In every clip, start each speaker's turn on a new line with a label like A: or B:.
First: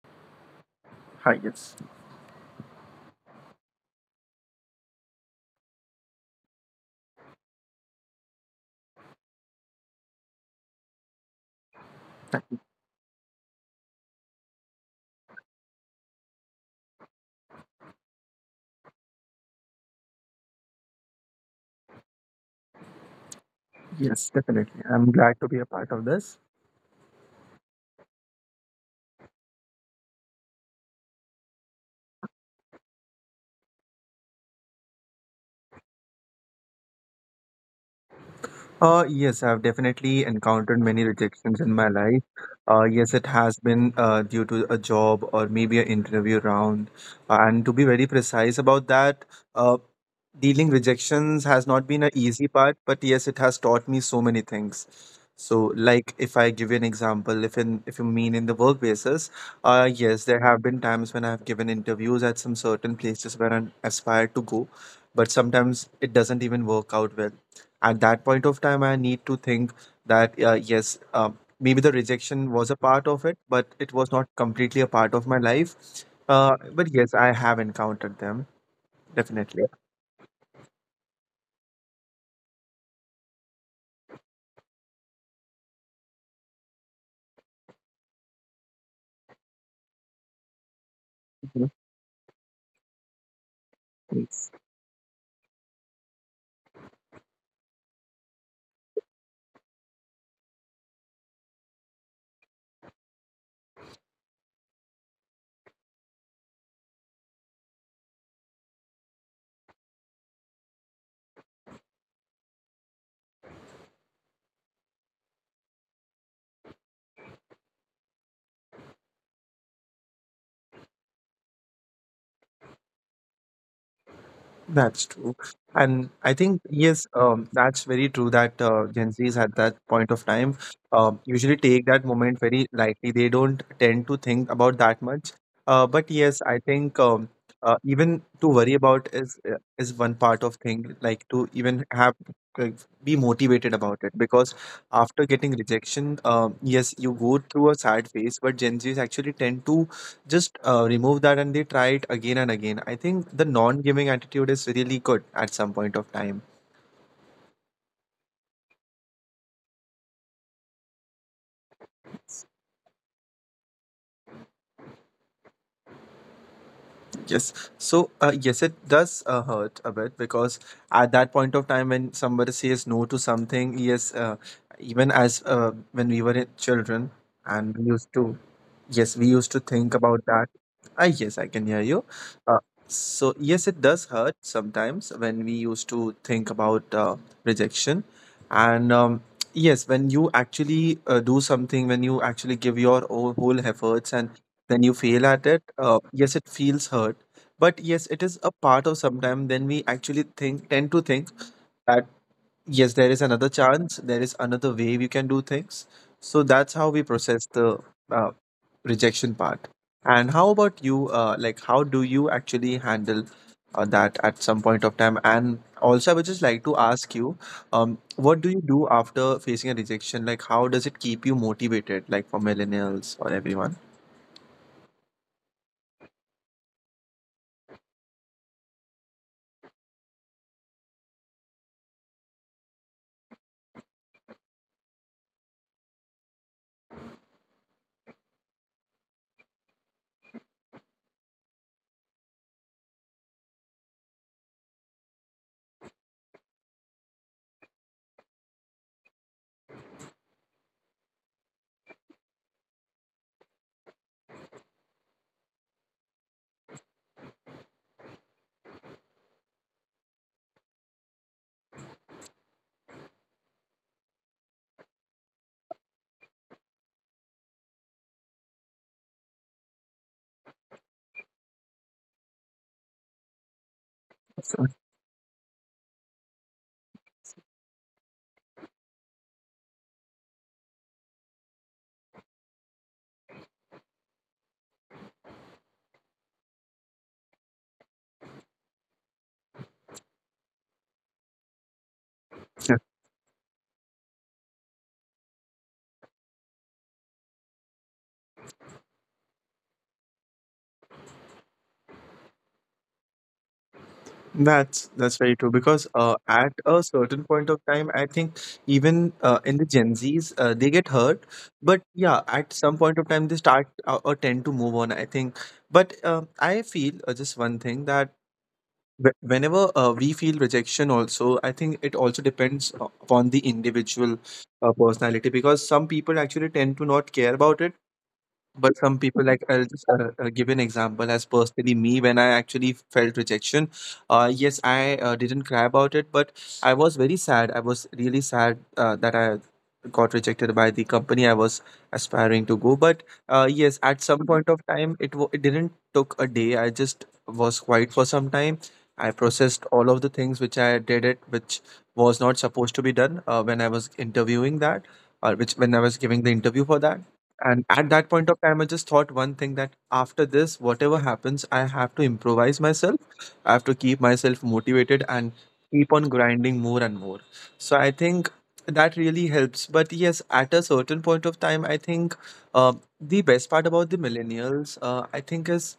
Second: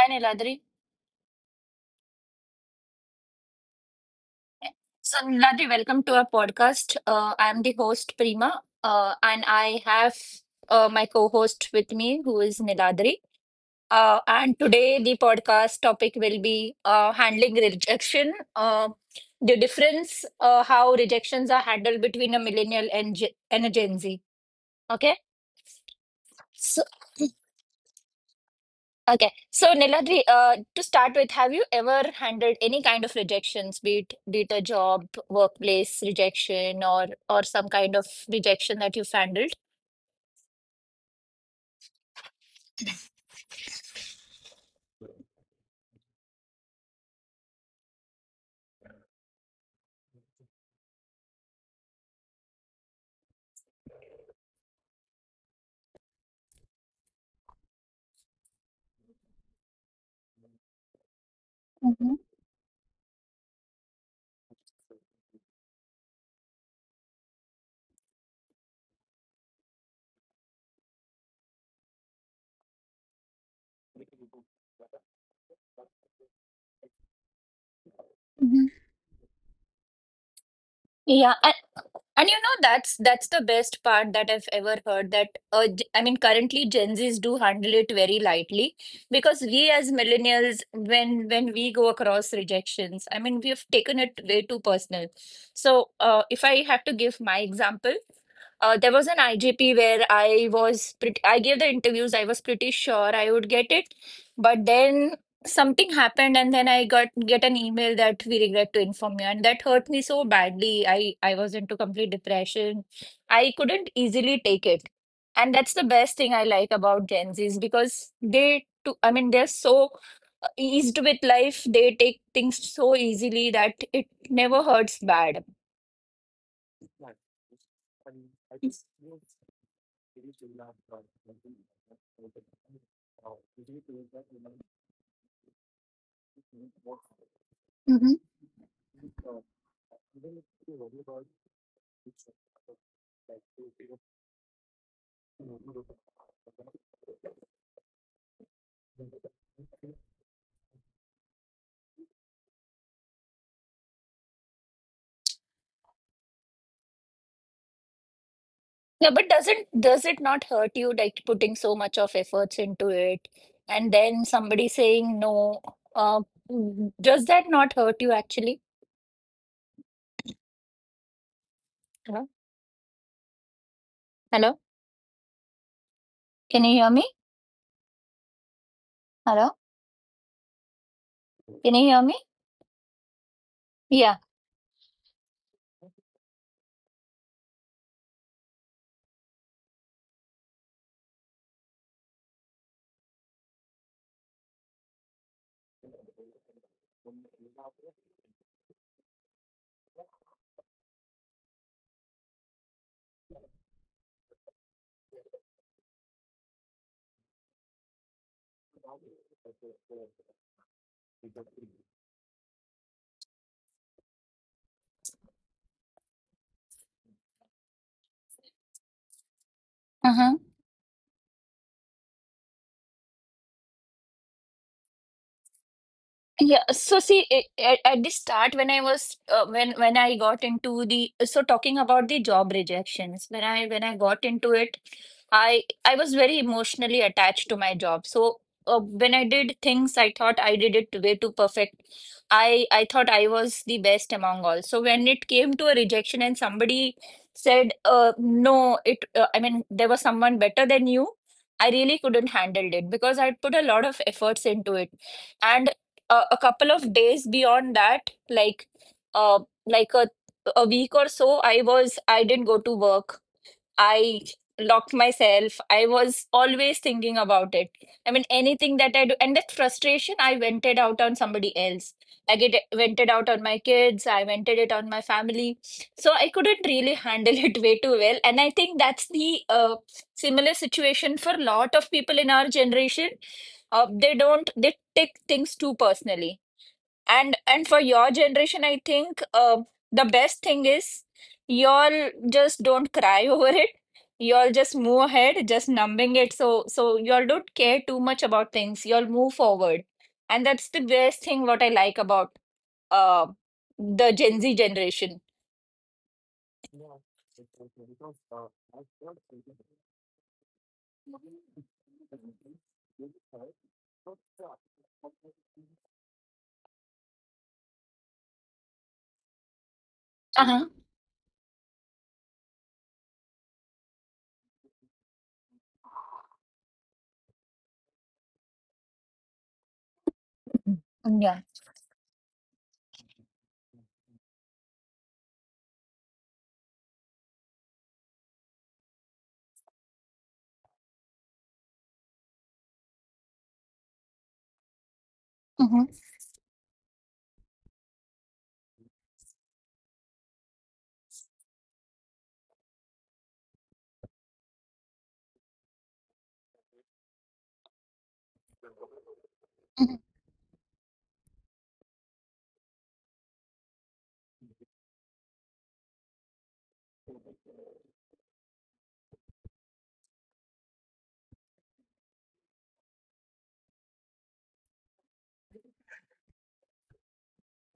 A: Hi, Niladri.
B: Hi, yes.
A: So, Niladri, welcome to our podcast. I'm the host, Prima, and I have my co host with me, who is Niladri. And today, the podcast topic will be handling rejection, the difference, how rejections are handled between a millennial and a Gen Z. Okay.
B: Yes, definitely.
A: So,
B: I'm glad to be a part of this.
A: Okay. So, Niladri, to start with, have you ever handled any kind of rejections, be it a job, workplace rejection, or some kind of rejection that you've handled?
B: Yes, I've definitely encountered many rejections in my life. Yes, it has been due to a job or maybe an interview round. And to be very precise about that, uh, dealing rejections has not been an easy part, but yes, it has taught me so many things. So like, if I give you an example, if you mean in the work basis, yes,
A: hmm
B: there have been times when I have given interviews at some certain places where I aspired to go. But sometimes it doesn't even work out well. At that point of time, I need to think that, yes, maybe the rejection was a part of it, but it was not completely a part of my life. uh,
A: hmm
B: but yes, I have encountered them,
A: Yeah,
B: definitely.
A: and you know, that's the best part that I've ever heard that I mean, currently Gen Zs do handle it very lightly because we as millennials, when we go across rejections, I mean, we have taken it way too personal. So, if I have to give my example, there was an IGP where I was pretty, I gave the interviews. I was pretty sure I would get it, but then something happened and then I got get an email that we regret to inform you, and that hurt me so badly. I was into complete depression. I couldn't easily take it. And that's the best thing I like about Gen Zs, because they to I mean they're so eased with life. They take things so easily that it never hurts bad.
B: That's true. And I think, yes, that's very true that Gen Zs at that point of time usually take that moment very lightly. They don't tend to think about that much. But yes, I think, even to worry about is one part of thing, like to even have, like, be motivated about it. Because after getting rejection, yes, you go through a sad phase, but Gen Zs actually tend to just remove that and they try it again and again. I think the non giving attitude is really good at some point of time.
A: No, but doesn't does it not hurt you like putting so much of efforts into it and then somebody saying no? Uh, does that not hurt you actually?
B: Yes. So yes, it does hurt a bit,
A: Hello?
B: because at that point of time when somebody
A: Hello?
B: says no to something, yes.
A: Can you hear me?
B: Even as when we were children,
A: Hello?
B: and we used to, yes, we used to
A: Can you
B: think
A: hear me?
B: about that. Ah, yes, I can hear you.
A: Yeah.
B: Uh, so yes, it does hurt sometimes when we used to think about rejection and. Yes, when you actually do something, when you actually give your whole efforts, and then you fail at it, yes, it feels hurt. But yes, it is a part of sometime. Then we actually tend to think, that yes, there is another chance. There is another way we can do things. So that's how we process the uh, rejection part. And how about you? Like, how do you actually handle that at some point of time? And also, I would just like to ask you, what
A: Mm-hmm.
B: do you do after facing a rejection? Like, how does it keep you motivated? Like for millennials or everyone?
A: Yeah, so see, at the start, when I was when I got into the so talking about the job rejections, when I got into it, I was very emotionally attached to my job. So when I did things, I thought I did it way too perfect. I thought I was the best among all. So when it came to a rejection and somebody said, no, it I mean there was someone better than you, I really couldn't handle it because I put a lot of efforts into it. And a couple of days beyond that, like uh, like a a week or so, I was I didn't go to work. I locked myself. I was always thinking about it. I mean, anything that I do, and that frustration I vented out on somebody else. I get vented out on my kids. I vented it on my family. So I couldn't really handle it way too well. And I think that's the similar situation for a lot of people in our generation. They don't, they take things too personally, and for your generation I think the best thing is y'all just don't cry over it, y'all just move ahead just numbing it. So y'all don't care too much about things, y'all move forward, and that's the best thing what I like about uh the Gen Z generation.
B: That's very true, because at a certain point of time, I think even in the Gen Zs, they get hurt. But yeah, at some point of time, they start or tend to move on, I think. But I feel, just one thing, that
A: Uh-huh.
B: whenever we feel rejection, also I think it also depends upon the individual personality, because some people actually tend to not care about it, but some people, like, I'll just give an example as personally me, when I actually felt rejection. Yes, I didn't cry about it, but I was very sad. I was really sad, that I got rejected by the company I was aspiring to go. But yes,
A: Mhm.
B: at some point of time, it didn't took a day. I just was quiet for some time. I processed all of the things which I did it, which was not supposed to be done when I was interviewing that, or which when I was giving the interview for that. And at that point of time, I just thought one thing, that after this, whatever happens, I have to improvise myself. I have to keep myself motivated and keep on grinding more and more. So I think that really helps. But yes, at a certain point of time, I think, uh, the best part about the millennials, I think, is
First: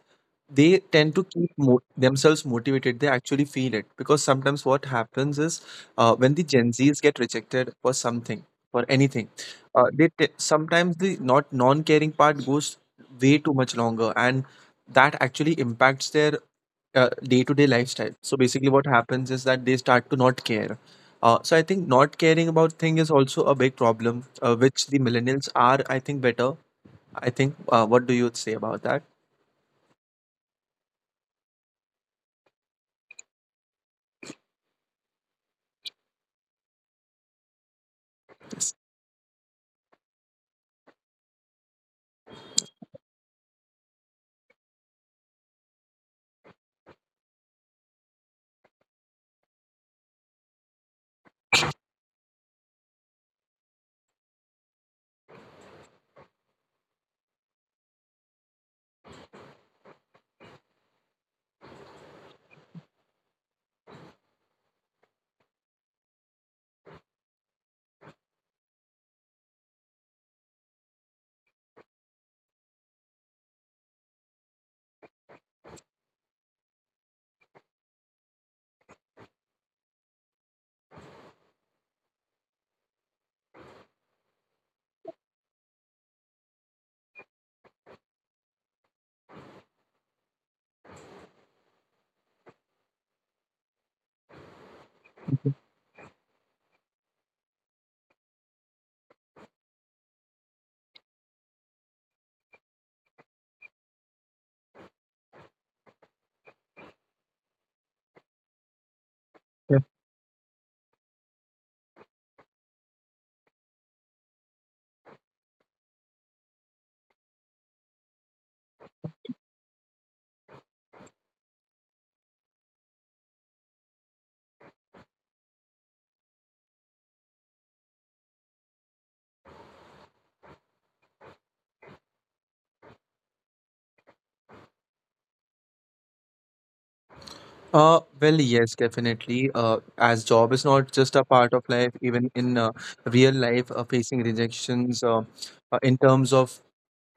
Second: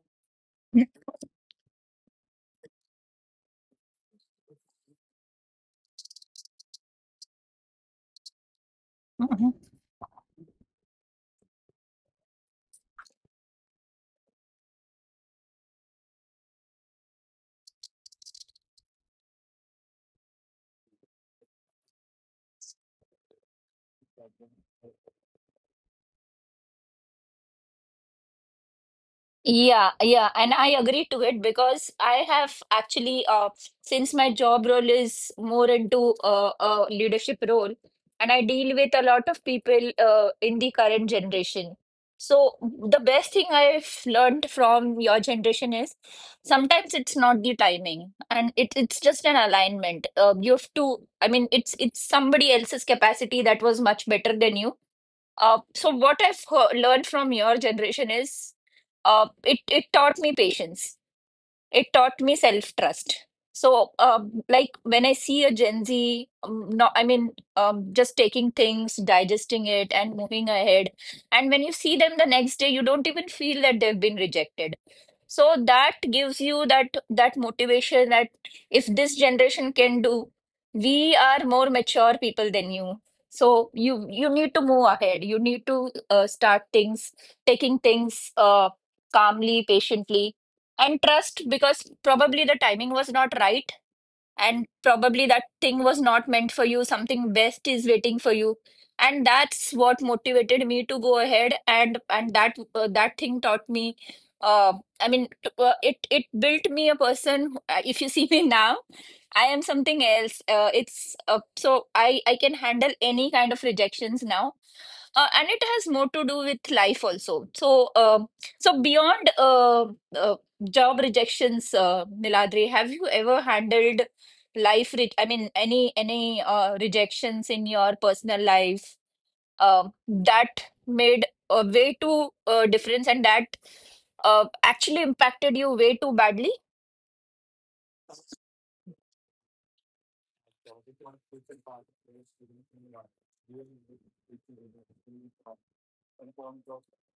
B: they tend to themselves motivated. They actually feel it, because sometimes what happens is, when the Gen Zs get rejected for something, for anything,
A: Mhm.
B: sometimes the not non-caring part goes way too much longer, and that actually impacts their day-to-day lifestyle. So basically what happens is that they start to not care. So I think not caring about thing is also a big problem, which the millennials are, I think, better. I think What do you say about that?
A: Yeah, yeah, and I agree to it because I have actually, since my job role is more into a leadership role, and I deal with a lot of people in the current generation. So the best thing I've learned from your generation is sometimes it's not the timing, and it's just an alignment. You have to, I mean, it's somebody else's capacity that was much better than you. So what learned from your generation is, it taught me patience. It taught me self trust. So, like when I see a Gen Z, no, I mean, just taking things, digesting it, and moving ahead. And when you see them the next day, you don't even feel that they've been rejected, so that gives you that motivation that if this generation can do, we are more mature people than you, so you need to move ahead, you need to start things, taking things calmly, patiently, and trust, because probably the timing was not right and probably that thing was not meant for you, something best is waiting for you. And that's what motivated me to go ahead, and that that thing taught me, uh, I mean it built me a person who, if you see me now, I am
B: Yeah.
A: something else. Uh, it's uh, so I can handle any kind of rejections now. And it has more to do with life also. So, beyond uh, job rejections, Niladri, have you ever handled life? I mean, any rejections in your personal life, that made a way too difference, and that actually impacted you way too badly?
B: Well, yes, definitely. As job is not just a part of life, even in real life, facing rejections, in terms of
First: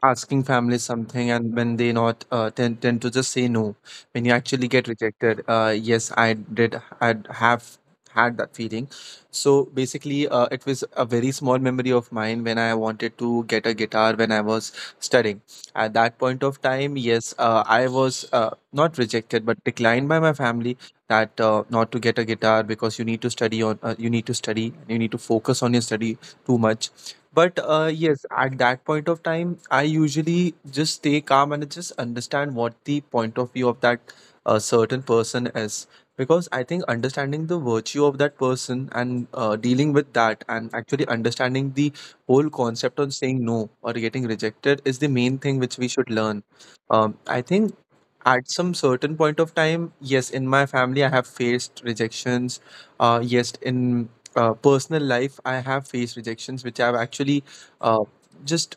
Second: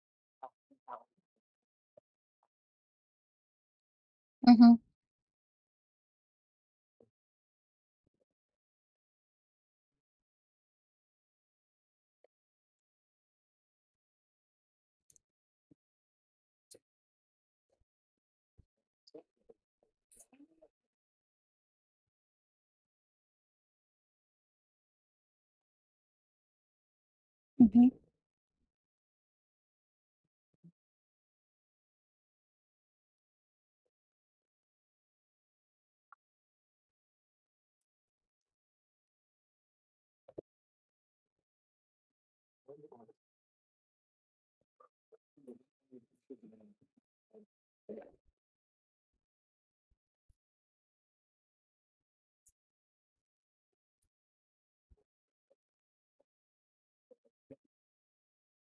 B: asking family something, and when they not tend to just say no. When you actually
A: Mm-hmm.
B: get rejected, yes, I have had that feeling. So basically, it was a very small memory of mine when I wanted to get a guitar when I was studying. At that point of time, yes, I was not rejected but declined by my family, that not to get a guitar because you need to study on. You need to focus on your study too much. But yes, at that point of time, I usually just stay calm and just understand what the point of view of that certain person is. Because I think understanding the virtue of that person, and dealing with that, and actually understanding the whole concept on saying no or getting rejected, is the main thing which we should learn. I think, at some certain point of time, yes, in my family I have faced rejections. Yes, in personal life, I have faced rejections which I've actually uh, just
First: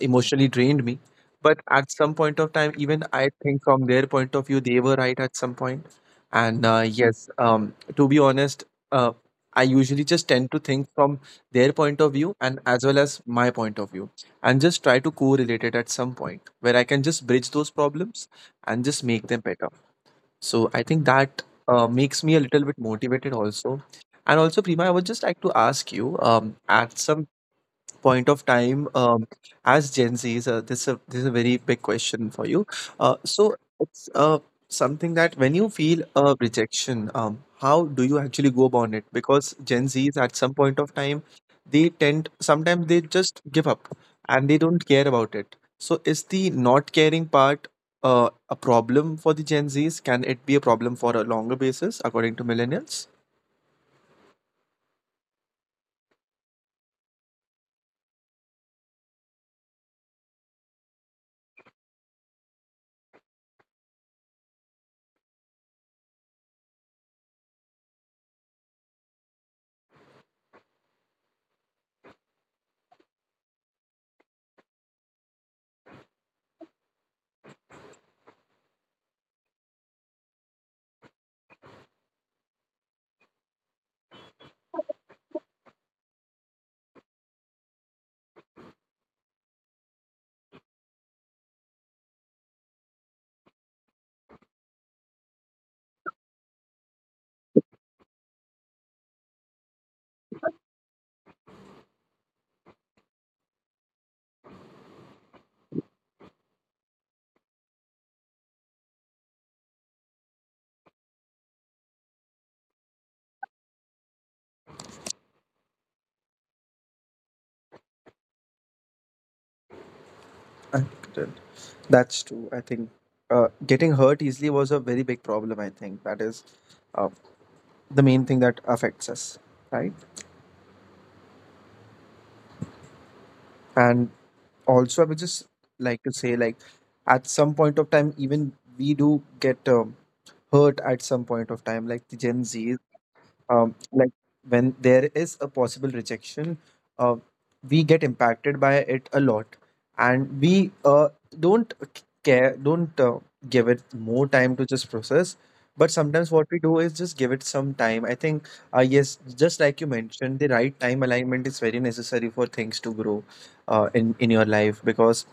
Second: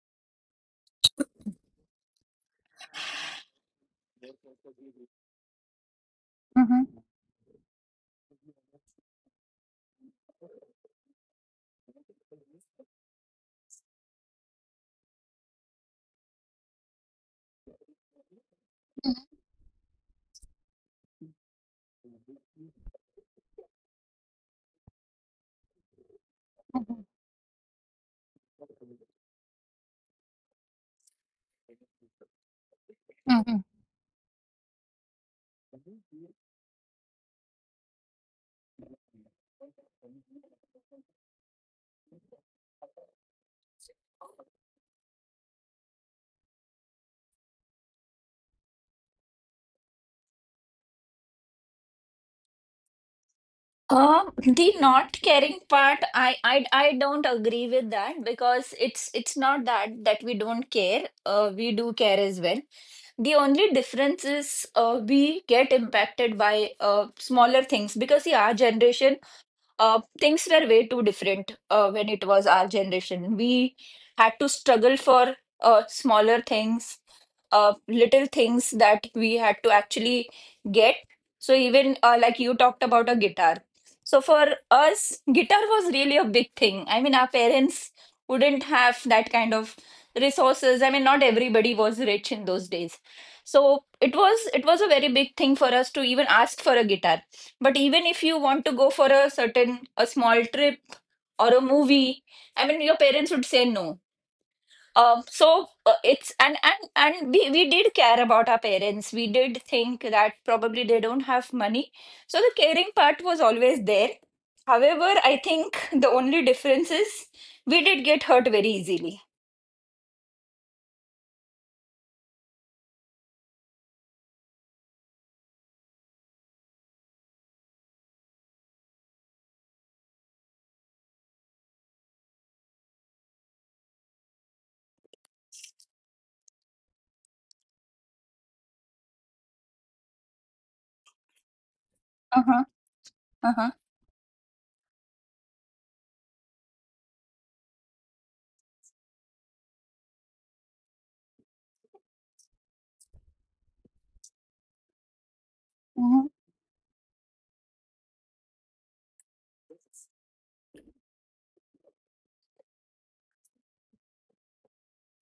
B: emotionally drained me. But at some point of time, even I think from their point of view, they were right at some point. And
A: Mm-hmm.
B: yes, to be honest, uh, I usually just tend to think from their point of view, and as well as my point of view, and just try to correlate it at some point where I can just bridge those problems and just make them better. So I think that makes me a little bit motivated also. And also, Prima, I would just like to ask you, at some point of time, as Gen Zs? This is a very big question for you. So
A: Mm-hmm.
B: it's something that, when you feel a rejection, how do you actually go about it? Because Gen Zs, at some point of time, they tend sometimes they just give up and they don't care about it. So is the not caring part a problem for the Gen Zs? Can it be a problem for a longer basis according to millennials?
A: The not caring part, I don't agree with that because it's not that we don't care. We do care as well. The only difference is we get impacted by smaller things, because see, our generation, things were way too different when it was our generation. We had to struggle for smaller things, little things that we had to actually get. So even like you talked about a guitar. So for us, guitar was really a big thing. I mean, our parents wouldn't have that kind of resources. I mean, not everybody was rich in those days. So it was a very big thing for us to even ask for a guitar. But even if you want to go for a certain a small trip or a movie, I mean, your parents would say no. It's and we did care about our parents. We did think that probably they don't have money, so the caring part was always there. However, I think the only difference is we did get hurt very easily.
B: I did. That's true. I think getting hurt easily was a very big problem. I think that is uh, the main thing that affects us, right? And also, I would just like to say, like, at some point of time, even we do get hurt at some point of time, like the Gen
A: Uh huh.
B: Z.
A: Uh huh.
B: Like, when there is a possible rejection, uh, we get impacted by it a lot, and we don't care, don't give it more time to just process. But sometimes
A: Mm-hmm.
B: what we do is just give it some time. I think, yes, just like you mentioned, the right time alignment is very necessary for things to grow, in your life, because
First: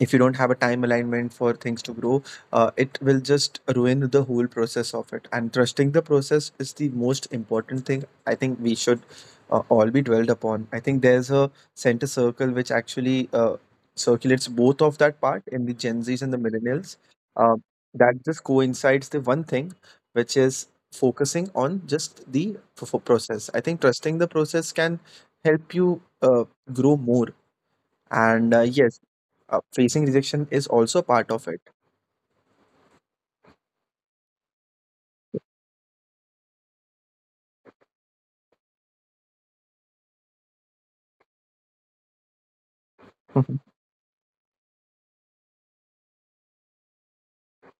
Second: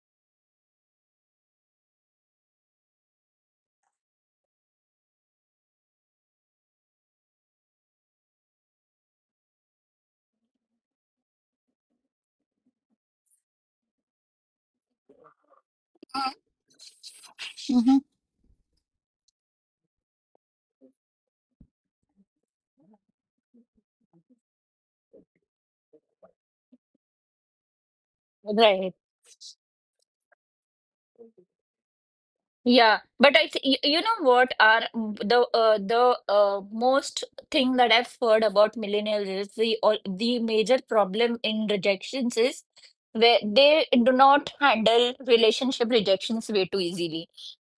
B: if you don't have a time alignment for things to grow, it will just ruin the whole process of it. And trusting the process is the most important thing, I think, we should all be dwelled upon. I think there's a center circle which actually circulates both of that part in the Gen Z's and the millennials, uh,
A: Mm-hmm.
B: that just coincides the one thing, which is focusing on just the process. I think trusting the process can help you uh, grow more. And
A: Right.
B: yes, facing rejection is also part of it.
A: Yeah, but I th, you know what are the most thing that I've heard about millennials is the all the major problem in rejections is where they do not handle relationship rejections way too easily.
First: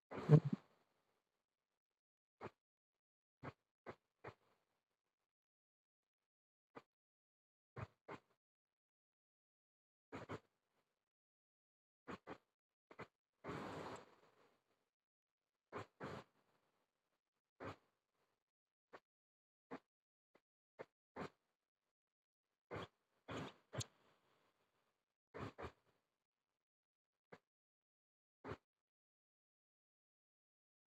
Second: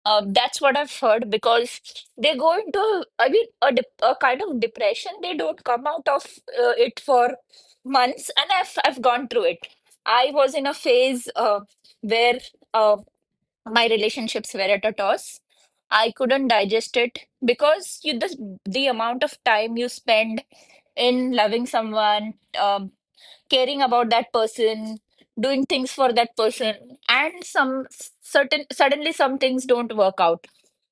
A: That's what I've heard, because they go into I mean a kind of depression. They don't come out of it for months, and I've gone through it. I was in a phase where uh, my relationships were at a toss. I couldn't digest it because you the amount of time you spend in loving someone, um, caring about that person, doing things for that person, and some certain suddenly some things don't work out,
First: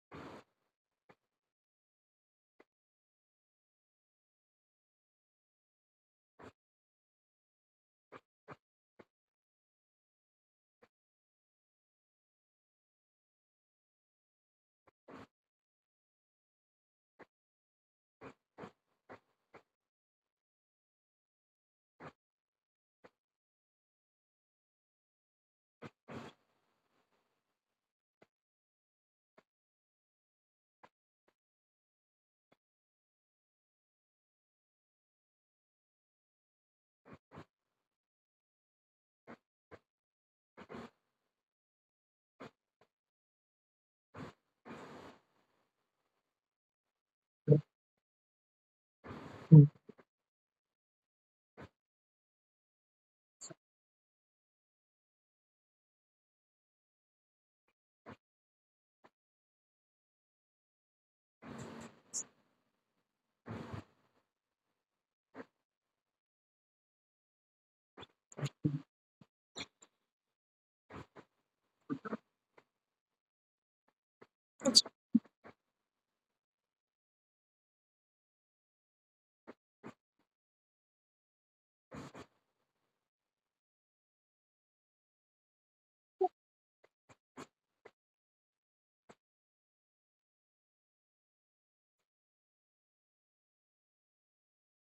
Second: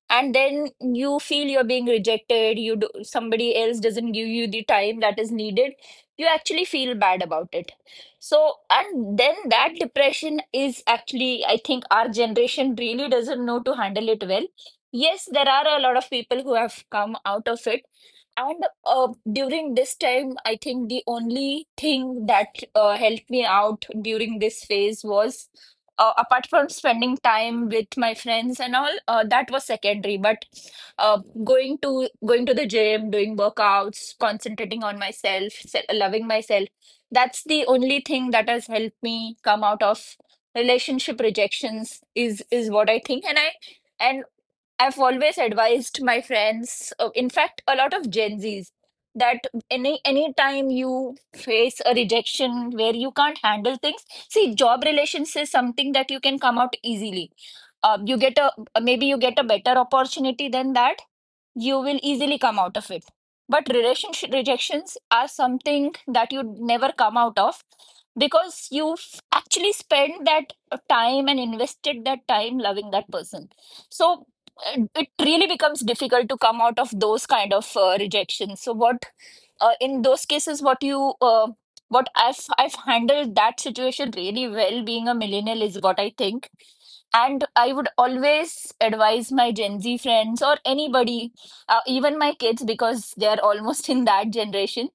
A: and then you feel you're being rejected, you do, somebody else doesn't give you the time that is needed, you actually feel bad about it. So and then that depression is actually, I think, our generation really doesn't know to handle it well. Yes, there are a lot of people who have come out of it. And during this time I think the only thing that helped me out during this phase was, apart from spending time with my friends and all, that was secondary. But uh, going to the gym, doing workouts, concentrating on myself, loving myself, that's the only thing that has helped me come out of relationship rejections, is what I think. And I've always advised my friends, in fact, a lot of Gen Zs, that
B: Mhm.
A: any time you face a rejection where you can't handle things, see, job relations is something that you can come out easily. You get a, maybe you get a better opportunity than that, you will easily come out of it. But relationship rejections are something that you never come out of, because you actually spent that time and invested that time loving that person. So it really becomes difficult to come out of those kind of rejections. So what in those cases, what I've handled that situation really well, being a millennial, is what I think. And I would always advise my Gen Z friends or anybody, even my kids, because they are almost in that generation.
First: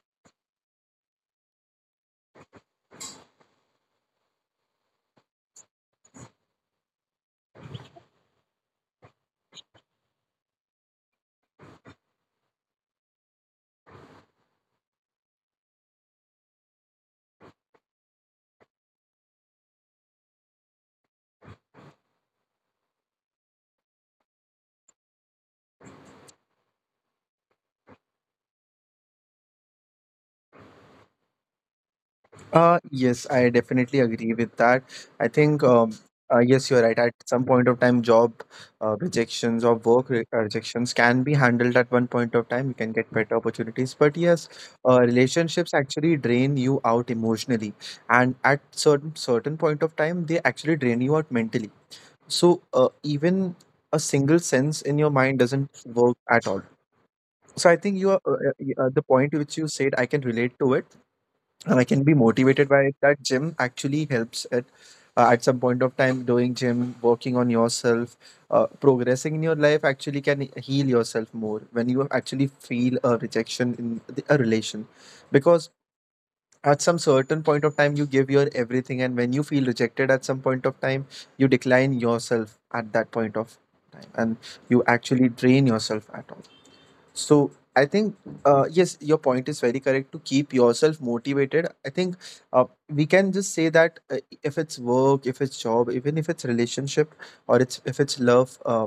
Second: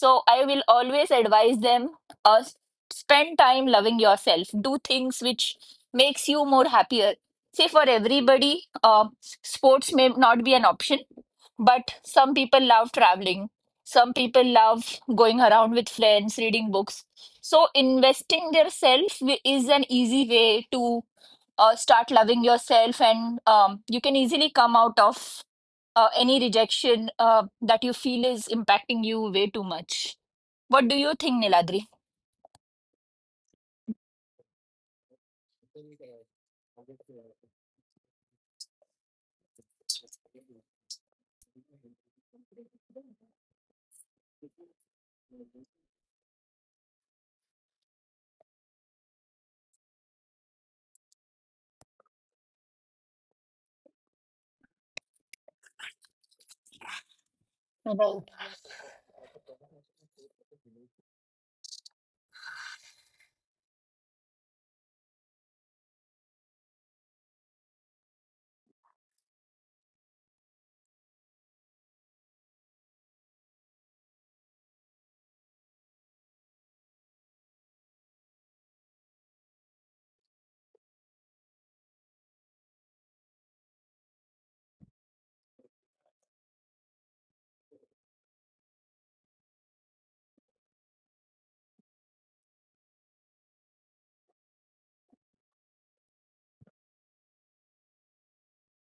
A: So I will always advise them, uh, s- spend time loving yourself, do things which makes you more happier. Say for everybody, uh, sports may not be an option, but some people love traveling, some people love going around with friends, reading books. So investing their self is an easy way to start loving yourself, and you can easily come out of any rejection that you feel is impacting you way too much. What do you think, Niladri?
B: Yes, I definitely agree with that. I think, yes, you're right. At some point of time, job rejections or work re rejections can be handled at one point of time. You can get better opportunities. But yes, relationships actually drain you out emotionally, and at certain point of time, they actually drain you out mentally. So, even a single sense in your mind doesn't work at all. So I think you are, the point which you said, I can relate to it. And I can be motivated by it. That gym actually helps it. At some point of time, doing gym, working on yourself, progressing in your life actually can heal yourself more when you actually feel a rejection in a relation. Because at some certain point of time, you give your everything, and when you feel rejected at some point of time, you decline yourself at that point of time, and you actually drain yourself at all. So I think yes, your point is very correct to keep yourself motivated. I think uh, we can just say that if it's work, if it's job, even if it's relationship or it's if it's love,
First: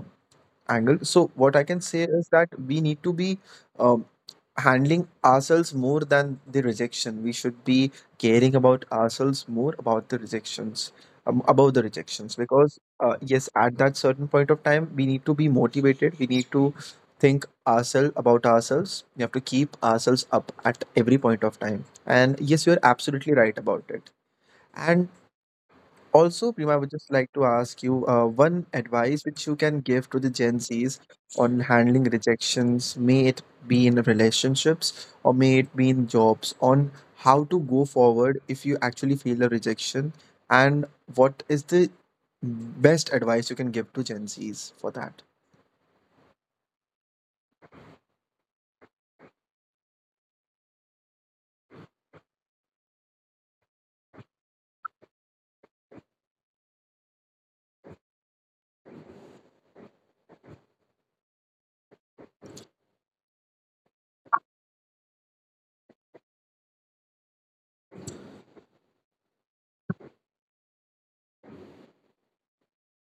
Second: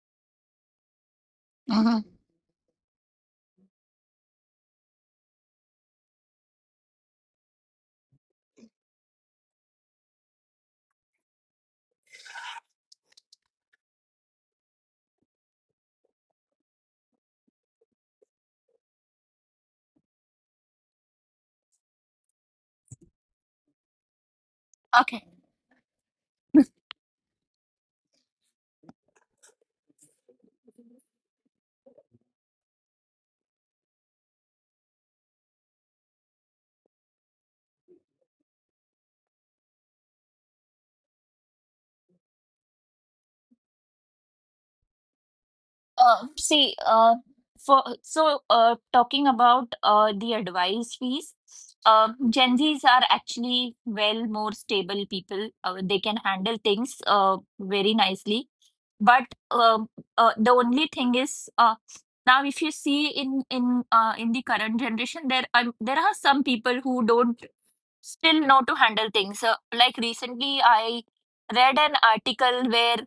B: angle. So what I can
A: Hmm.
B: say is that we need to be um, handling ourselves more than the rejection. We should be caring about ourselves more about the rejections, about the rejections. Because yes, at that certain point of time, we need to be motivated. We need to think ourselves about ourselves. We have to keep ourselves up at every point of time. And yes, you are absolutely right about it. And
A: Okay.
B: also, Prima, I would just like to ask you one advice which you can give to the Gen Zs on handling rejections, may it be in relationships or may it be in jobs, on how to go forward if you actually feel a rejection, and what is the best advice you can give to Gen Zs for that?
A: See, for so talking about the advice piece, Gen Zs are actually well more stable people. They can handle things very nicely. But um the only thing is now if you see in the current generation, there are some people who don't still know to handle things. Like recently, I read an article where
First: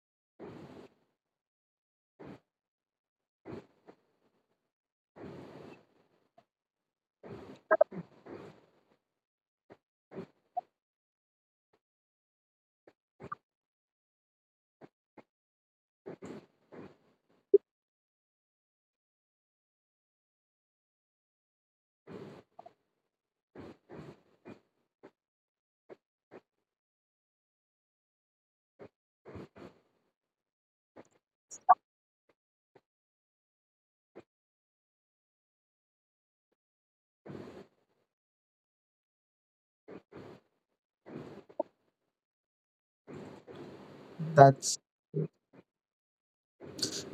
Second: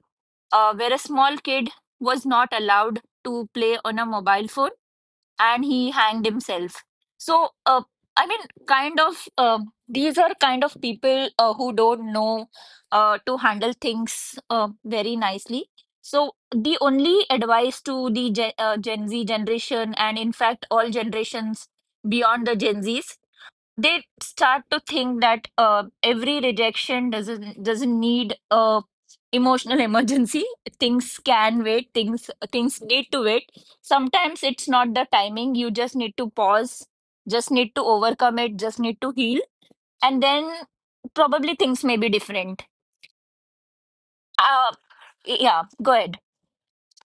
A: where a small kid was not allowed to play on a mobile phone and he hanged himself. So, uh, I mean, these are kind of people who don't know to handle things very nicely. So, the only advice to the Gen Z generation, and in fact, all generations beyond the Gen Zs, they start to think that every rejection doesn't need a emotional emergency. Things can wait. Things need to wait. Sometimes it's not the timing. You just need to pause, just need to overcome it, just need to heal, and then probably things may be different. uh,
B: That's
A: yeah go ahead.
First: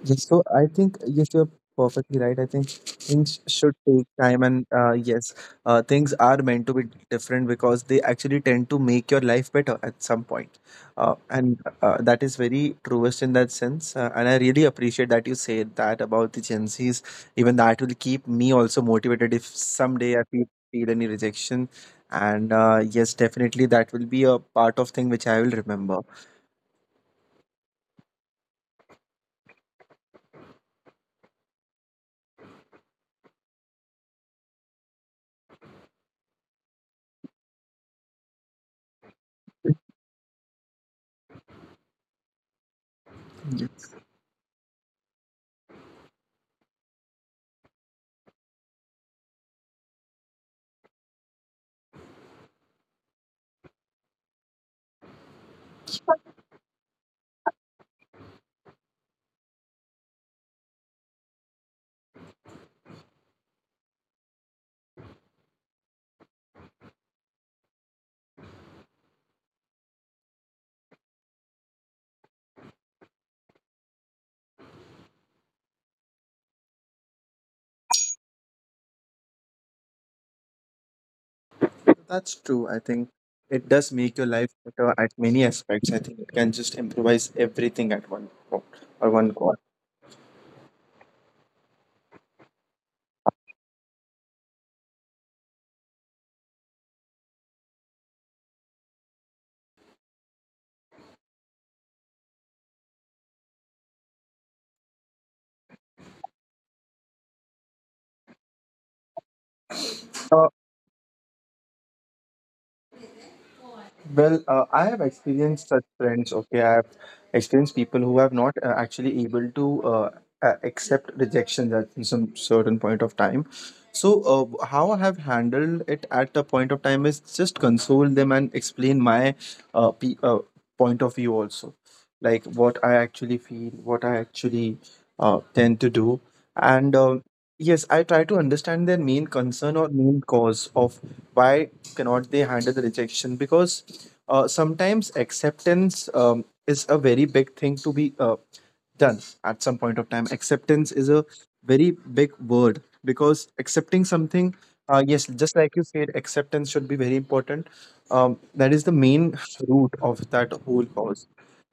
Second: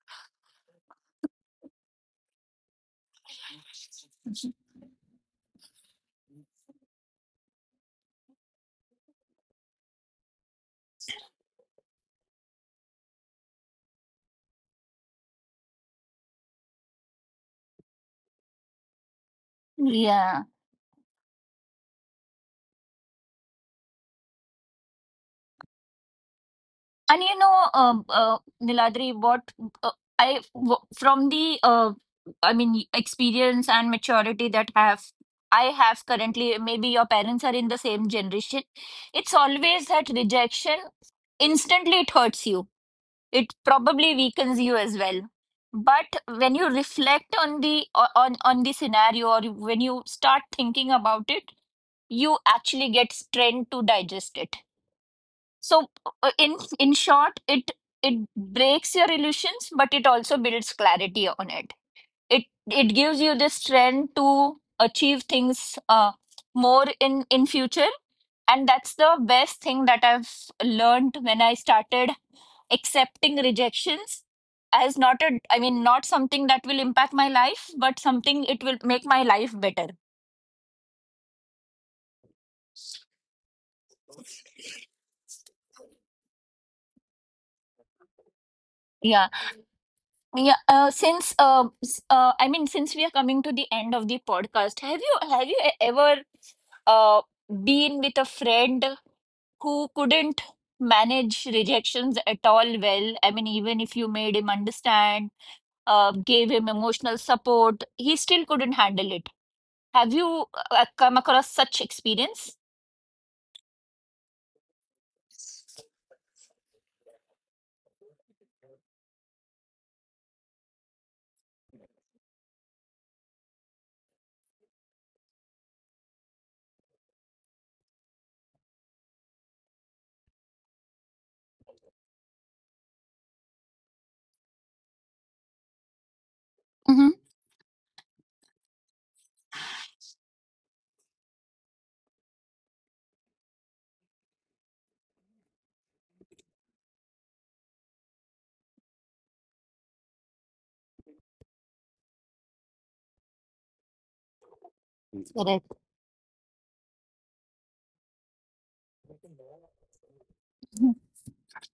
B: Yes, so I think yes, you're perfectly right. I think things should take time, and yes, things are meant to be different because they actually tend to make your life better at some point, and that is very truest in that sense. And I really appreciate that you said that about the Gen Zs. Even that will keep me also motivated if someday
A: Yeah.
B: feel any rejection, and yes, definitely that will be a part of thing which I will remember.
A: And you know, Niladri, what uh, I w- from the I mean, experience and maturity that have I have currently, maybe your parents are in the same generation. It's always that rejection instantly it hurts you. It probably weakens you as well. But when you reflect on on the scenario, or when you start thinking about it, you actually get strength to digest it. So in short, it breaks your illusions, but it also builds clarity on it. It gives you the strength to achieve things more in future, and that's the best thing that I've learned when I started accepting rejections as not a I mean not something that will impact my life, but something it will make my life better.
B: That's true. I think it does make your life better at many aspects. I think it can just improvise everything at one point or one
A: Yeah.
B: go.
A: Yeah, since s- I mean, since we are coming to the end of the podcast, have you ever uh been with a friend who couldn't manage rejections at all well? I mean, even if you made him understand, gave him emotional support, he still couldn't handle it. Have you
B: Uh,
A: come across such experience?
B: I have experienced such friends. Okay, I have experienced people who have not actually able to accept rejection at some certain point of time. So, how I have handled it at the point of time is just console them and explain my pe point of view also, like what I actually feel, what I actually tend to do. And yes, I try to understand their main concern or main cause of why cannot they handle the rejection because sometimes acceptance is a very big thing to be done at some point of time. Acceptance is a very big word because accepting something, yes, just like you said, acceptance should be very important. That is the main root of that whole
A: Mm-hmm.
B: cause.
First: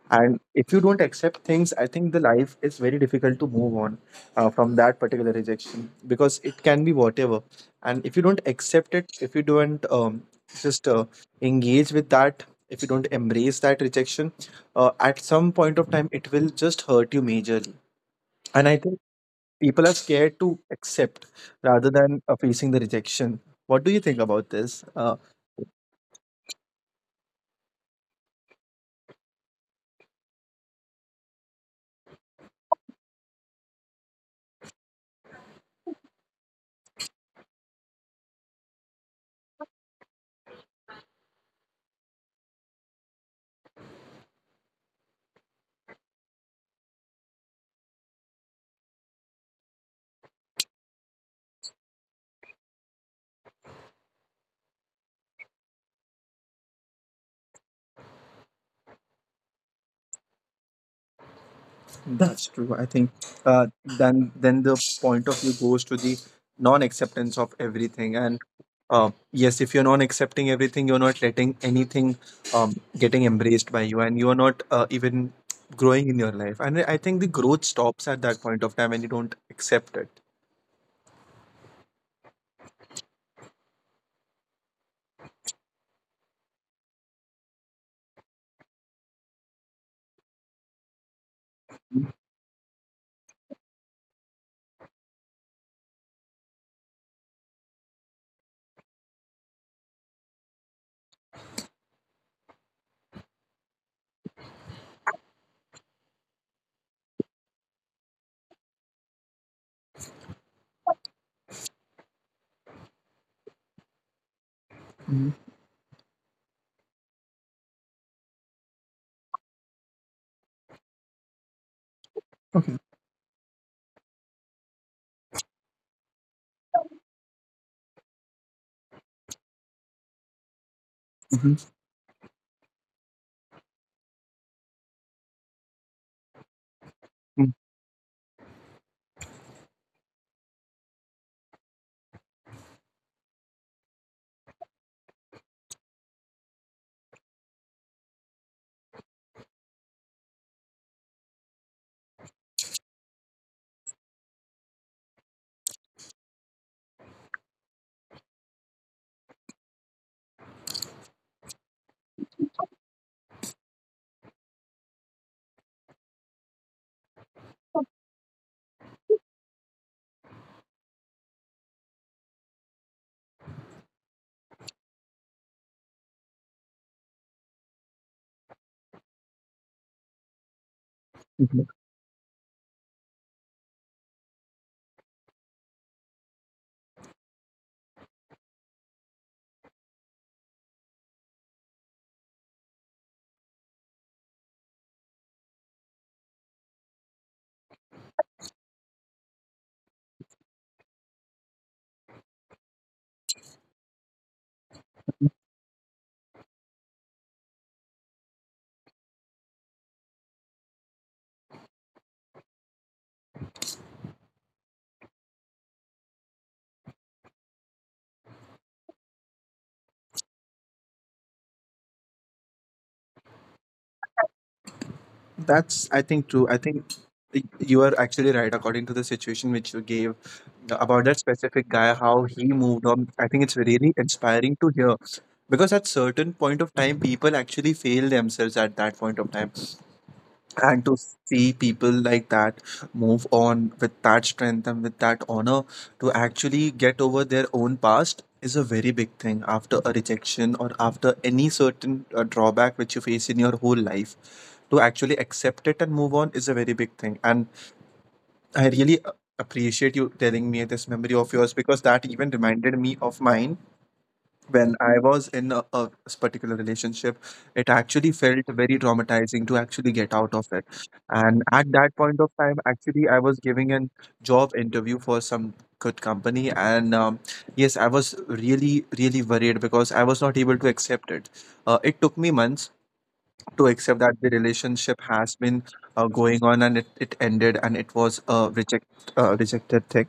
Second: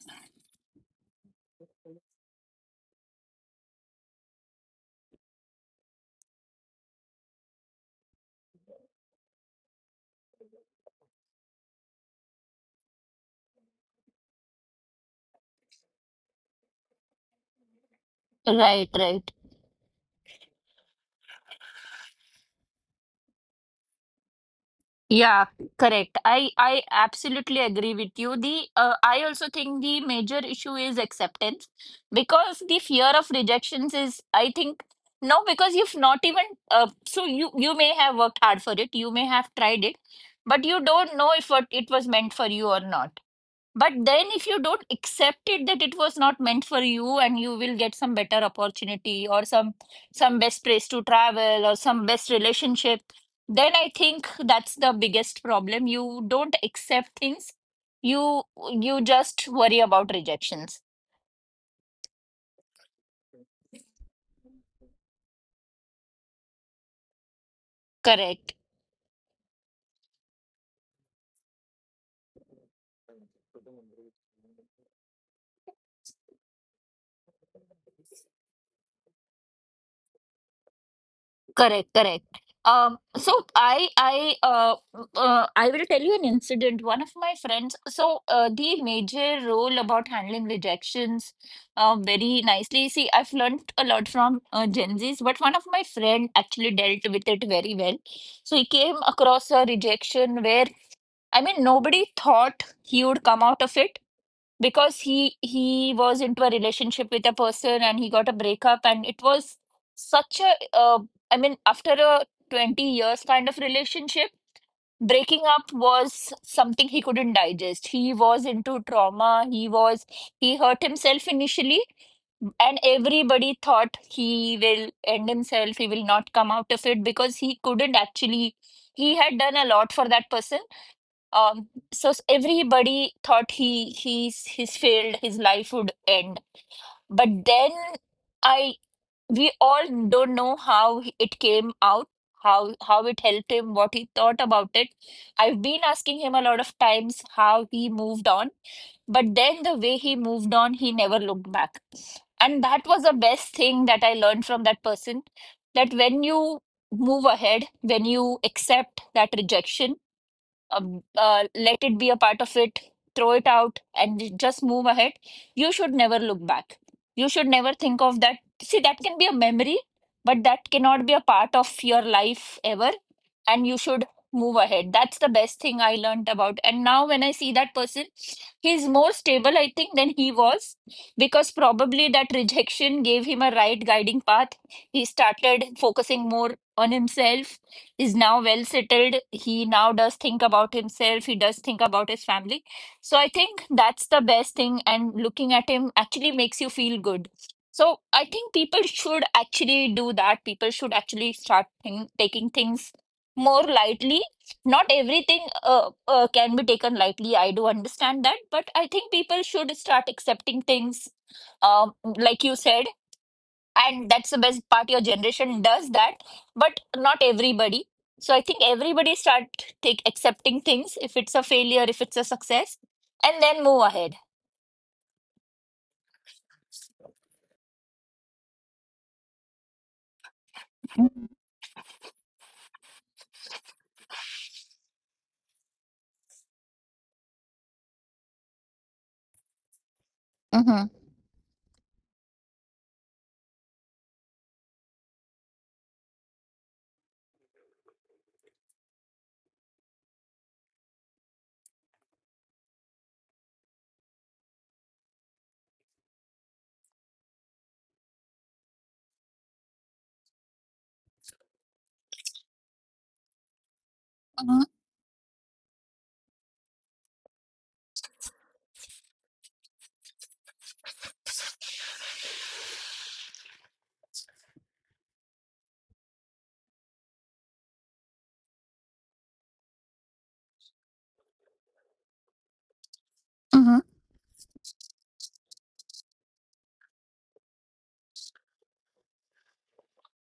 B: And if you don't accept things, I think the life is very difficult to move on from that particular rejection because it can be whatever. And if you don't accept it, if you don't just engage with that, if you don't embrace that rejection, at some point of time, it will just hurt you majorly. And I
A: Right,
B: think
A: right.
B: people are scared to accept rather than facing the rejection. What do you think about this? Uh,
A: Yeah, correct. I absolutely agree with you. The I also think the major issue is acceptance, because the fear of rejections is, I think, no because you've not even so you may have worked hard for it, you may have tried it, but you don't know if what it was meant for you or not. But then, if you don't accept it that it was not meant for you, and you will get some better opportunity or some best place to travel or some best relationship, then I think that's the biggest problem. You don't accept things. You you just worry about rejections.
B: That's true. I think uh, then the point of view goes to the non-acceptance of everything. And
A: Correct.
B: yes, if you're not accepting everything, you're not letting anything getting embraced by you, and you're not even growing in your life. And I think the growth stops at that point of time when you don't accept it.
A: Correct, correct. So I will tell you an incident. One of my friends, so the major role about handling rejections, very nicely. See, I've learned a lot from Gen Zs, but one of my friend actually dealt with it very well. So he came across a rejection where I mean nobody thought he would come out of it, because he was into a relationship with a person and he got a breakup, and it was such a after a 20 years kind of relationship,
B: Mhm.
A: breaking up was something he couldn't digest. He was into trauma. He was, he hurt himself initially,
B: Okay.
A: and everybody thought he will end himself, he will not come out of it, because he couldn't actually, he had done a lot for that person. Everybody thought he's failed, his life would end. But then I, we all don't know how it came out, how it helped him, what he thought about it. I've been asking him a lot of times how he moved on, but then the way he moved on, he never looked back. And that was the best thing that I learned from that person, that when you move ahead, when you accept that rejection, let it be a part of it, throw it out, and just move ahead. You should never look back. You should never think of that. See, that can be a memory, but that cannot be a part of your life ever. And you should move ahead. That's the best thing I learned about. And now, when I see that person, he's more stable, I think, than he was, because
B: Mhm.
A: probably that rejection gave him a right guiding path. He started focusing more on himself, is now well settled. He now does think about himself, he does think about his family. So I think that's the best thing, and looking at him actually makes you feel good. So I think people should actually do that. People should actually taking things more lightly. Not everything can be taken lightly. I do understand that, but I think people should start accepting things, like you said, and that's the best part, your generation does that, but not everybody. So I think everybody start take accepting things, if it's a failure, if it's a success, and then move ahead.
B: That's, I think, true. I think you are actually right. According to the situation which you gave about that
A: Mm-hmm.
B: specific guy, how he moved on, I think it's really inspiring to hear. Because at certain point of time, people actually fail themselves at that point of time. And to see people like that move on with that strength and with that honor to actually get over their own past is a very big thing after a rejection or after any certain drawback which you face in your whole life. To actually accept it and move on is a very big thing. And I really appreciate you telling me this memory of yours because that even reminded me of mine when I was in a particular relationship, it actually felt very traumatizing to actually get out of it. And at that point of time, actually, I was giving a job interview for some good company. And yes, I was really, really worried because I was not able to accept it. It took me months
A: Mm-hmm.
B: to accept that the relationship has been going on and it ended and it was a rejected thing.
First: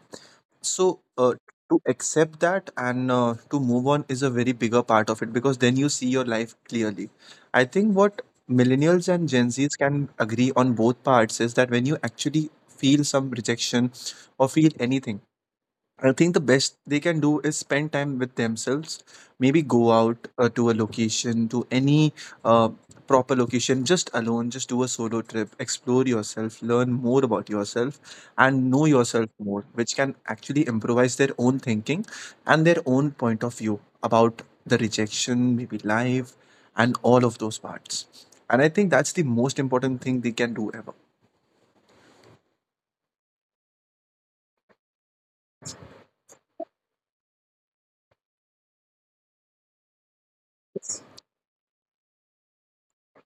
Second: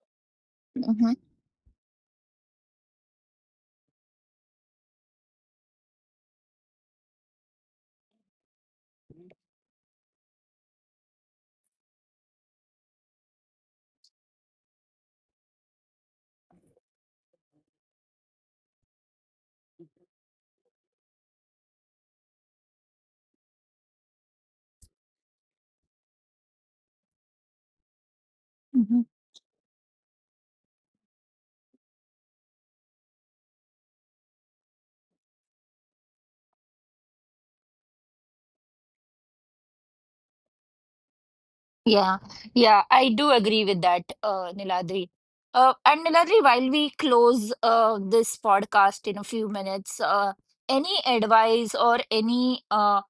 B: So, to accept that and to move on is a very bigger part of it because then you see your life clearly. I think what millennials and Gen Zs can agree on both parts is that when you actually feel some rejection or feel anything, I think the best they can do is spend time with themselves. Maybe go out to a location, to any uh, proper location, just alone, just do a solo trip, explore yourself, learn more about yourself, and know
A: Mm-hmm.
B: yourself more, which can actually improvise their own thinking and their own point of view about the rejection, maybe life, and all of those parts. And I think that's the most important thing they can do ever.
A: Yeah, yeah, I do agree with that, Niladri. And Niladri, while we close this podcast in a few minutes, any advice or any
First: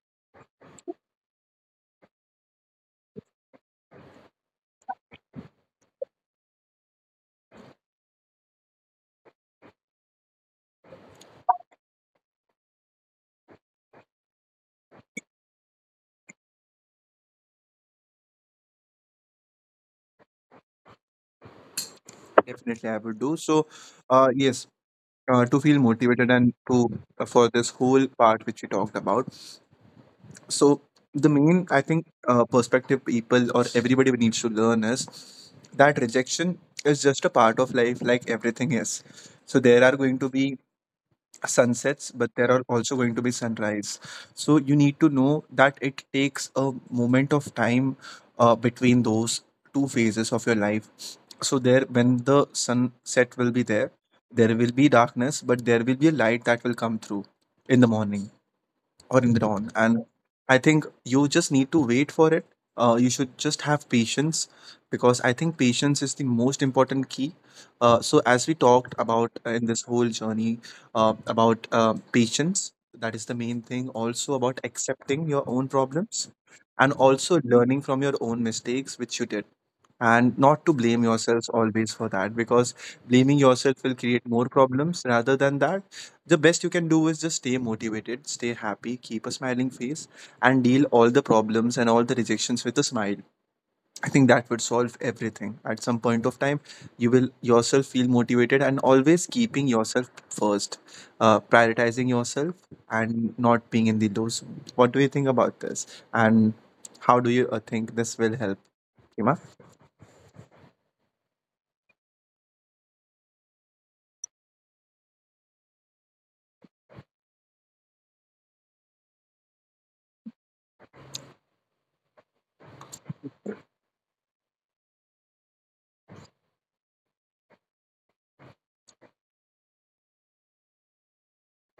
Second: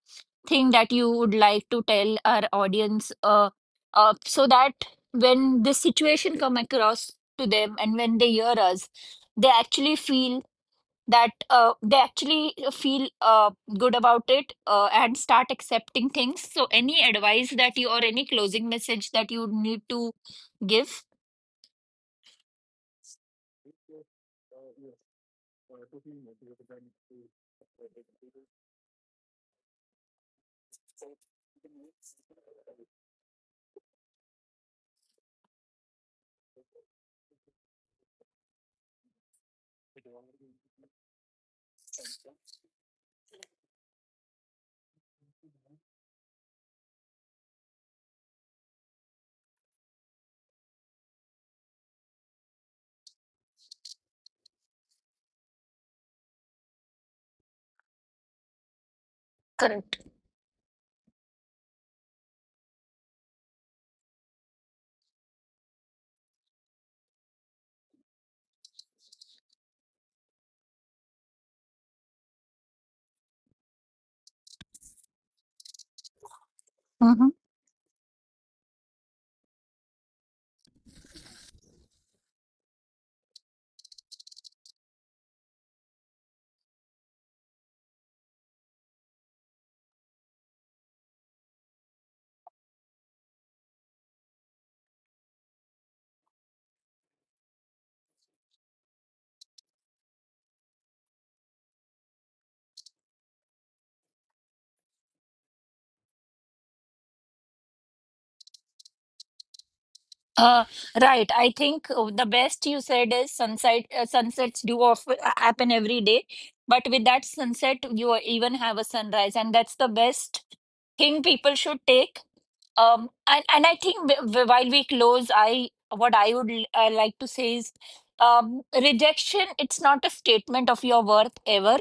A: thing that you would like to tell our audience so that when this situation come across to them and when they hear us, they actually feel that they actually feel good about it, and start accepting things. So, any advice that you or any closing message that you need to give?
B: Definitely, I would do. So, yes, to feel motivated and to for this whole part which we talked about. So the main I think perspective people or everybody needs to learn is that rejection is just a part of life, like everything is. So there are going to be sunsets, but there are also going to be sunrise. So you need to know that it takes a moment of time between those two phases of your life. So there when the sunset will be there, there will be darkness, but there will be a light that will come through in the morning or in the dawn. And I think you just need to wait for it. You should just have patience because I think patience is the most important key. So, as we talked about in this whole journey about patience, that is the main thing, also about accepting your own problems and
A: Hmm.
B: also learning from your own mistakes which you did and not to blame yourselves always for that, because blaming yourself will create more problems. Rather than that, the best you can do is just stay motivated, stay happy, keep a smiling face, and deal all the problems and all the rejections with a smile. I think that would solve everything. At some point of time, you will yourself feel motivated and always keeping yourself first, prioritizing yourself and not being in the low zone. What do you think about this? And how do you think this will help, Kima?
A: Uh, right. I think the best you said is sunset. Sunsets do of, happen every day, but with that sunset, you even have a sunrise, and that's the best think people should take. And I think while we close, I what I would like to say is, rejection, it's not a statement of your worth ever.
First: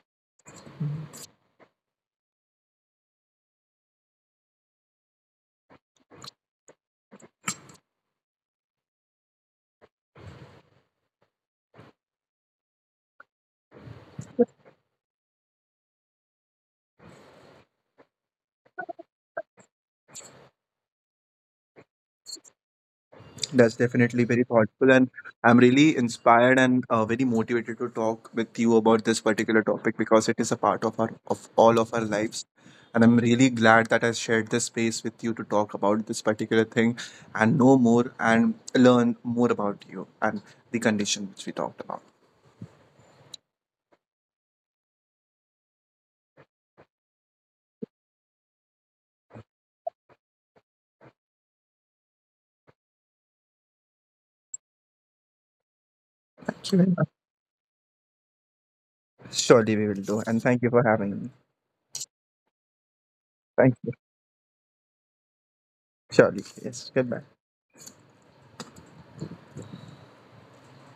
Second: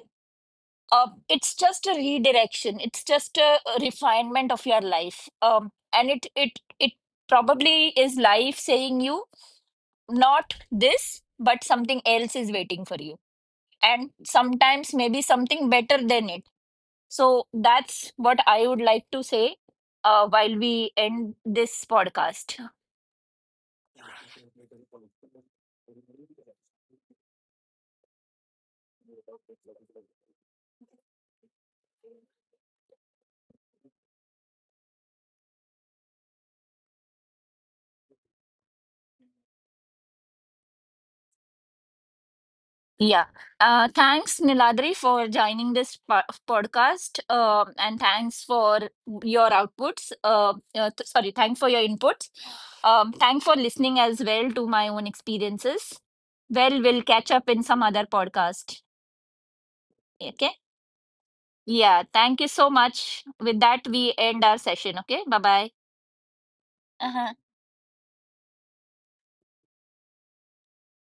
A: It's just a redirection. It's just a refinement of your life. And it probably is life saying you, not this, but something else is waiting for you. And sometimes maybe something better than it. So that's what I would like to say while we end this podcast.
B: That's definitely very thoughtful, and I'm really inspired and very motivated to talk with you about this particular topic because it is a part of our of all of our lives. And I'm really glad that I shared this space with you to talk about this particular thing and know more and learn more about you and the condition which we talked about.
A: Yeah. Thanks, Niladri, for joining this podcast. And thanks for your outputs. Sorry, thanks for your inputs. Thanks for listening as well to my own experiences.
B: Thank you
A: Well,
B: very
A: we'll
B: much.
A: catch up in some other podcast.
B: Surely we will do, and
A: Okay.
B: thank you for having me.
A: Yeah. Thank you so much. With
B: Thank
A: that,
B: you.
A: we end our session. Okay. Bye bye.
B: Surely, yes.
A: Uh
B: Goodbye.
A: huh.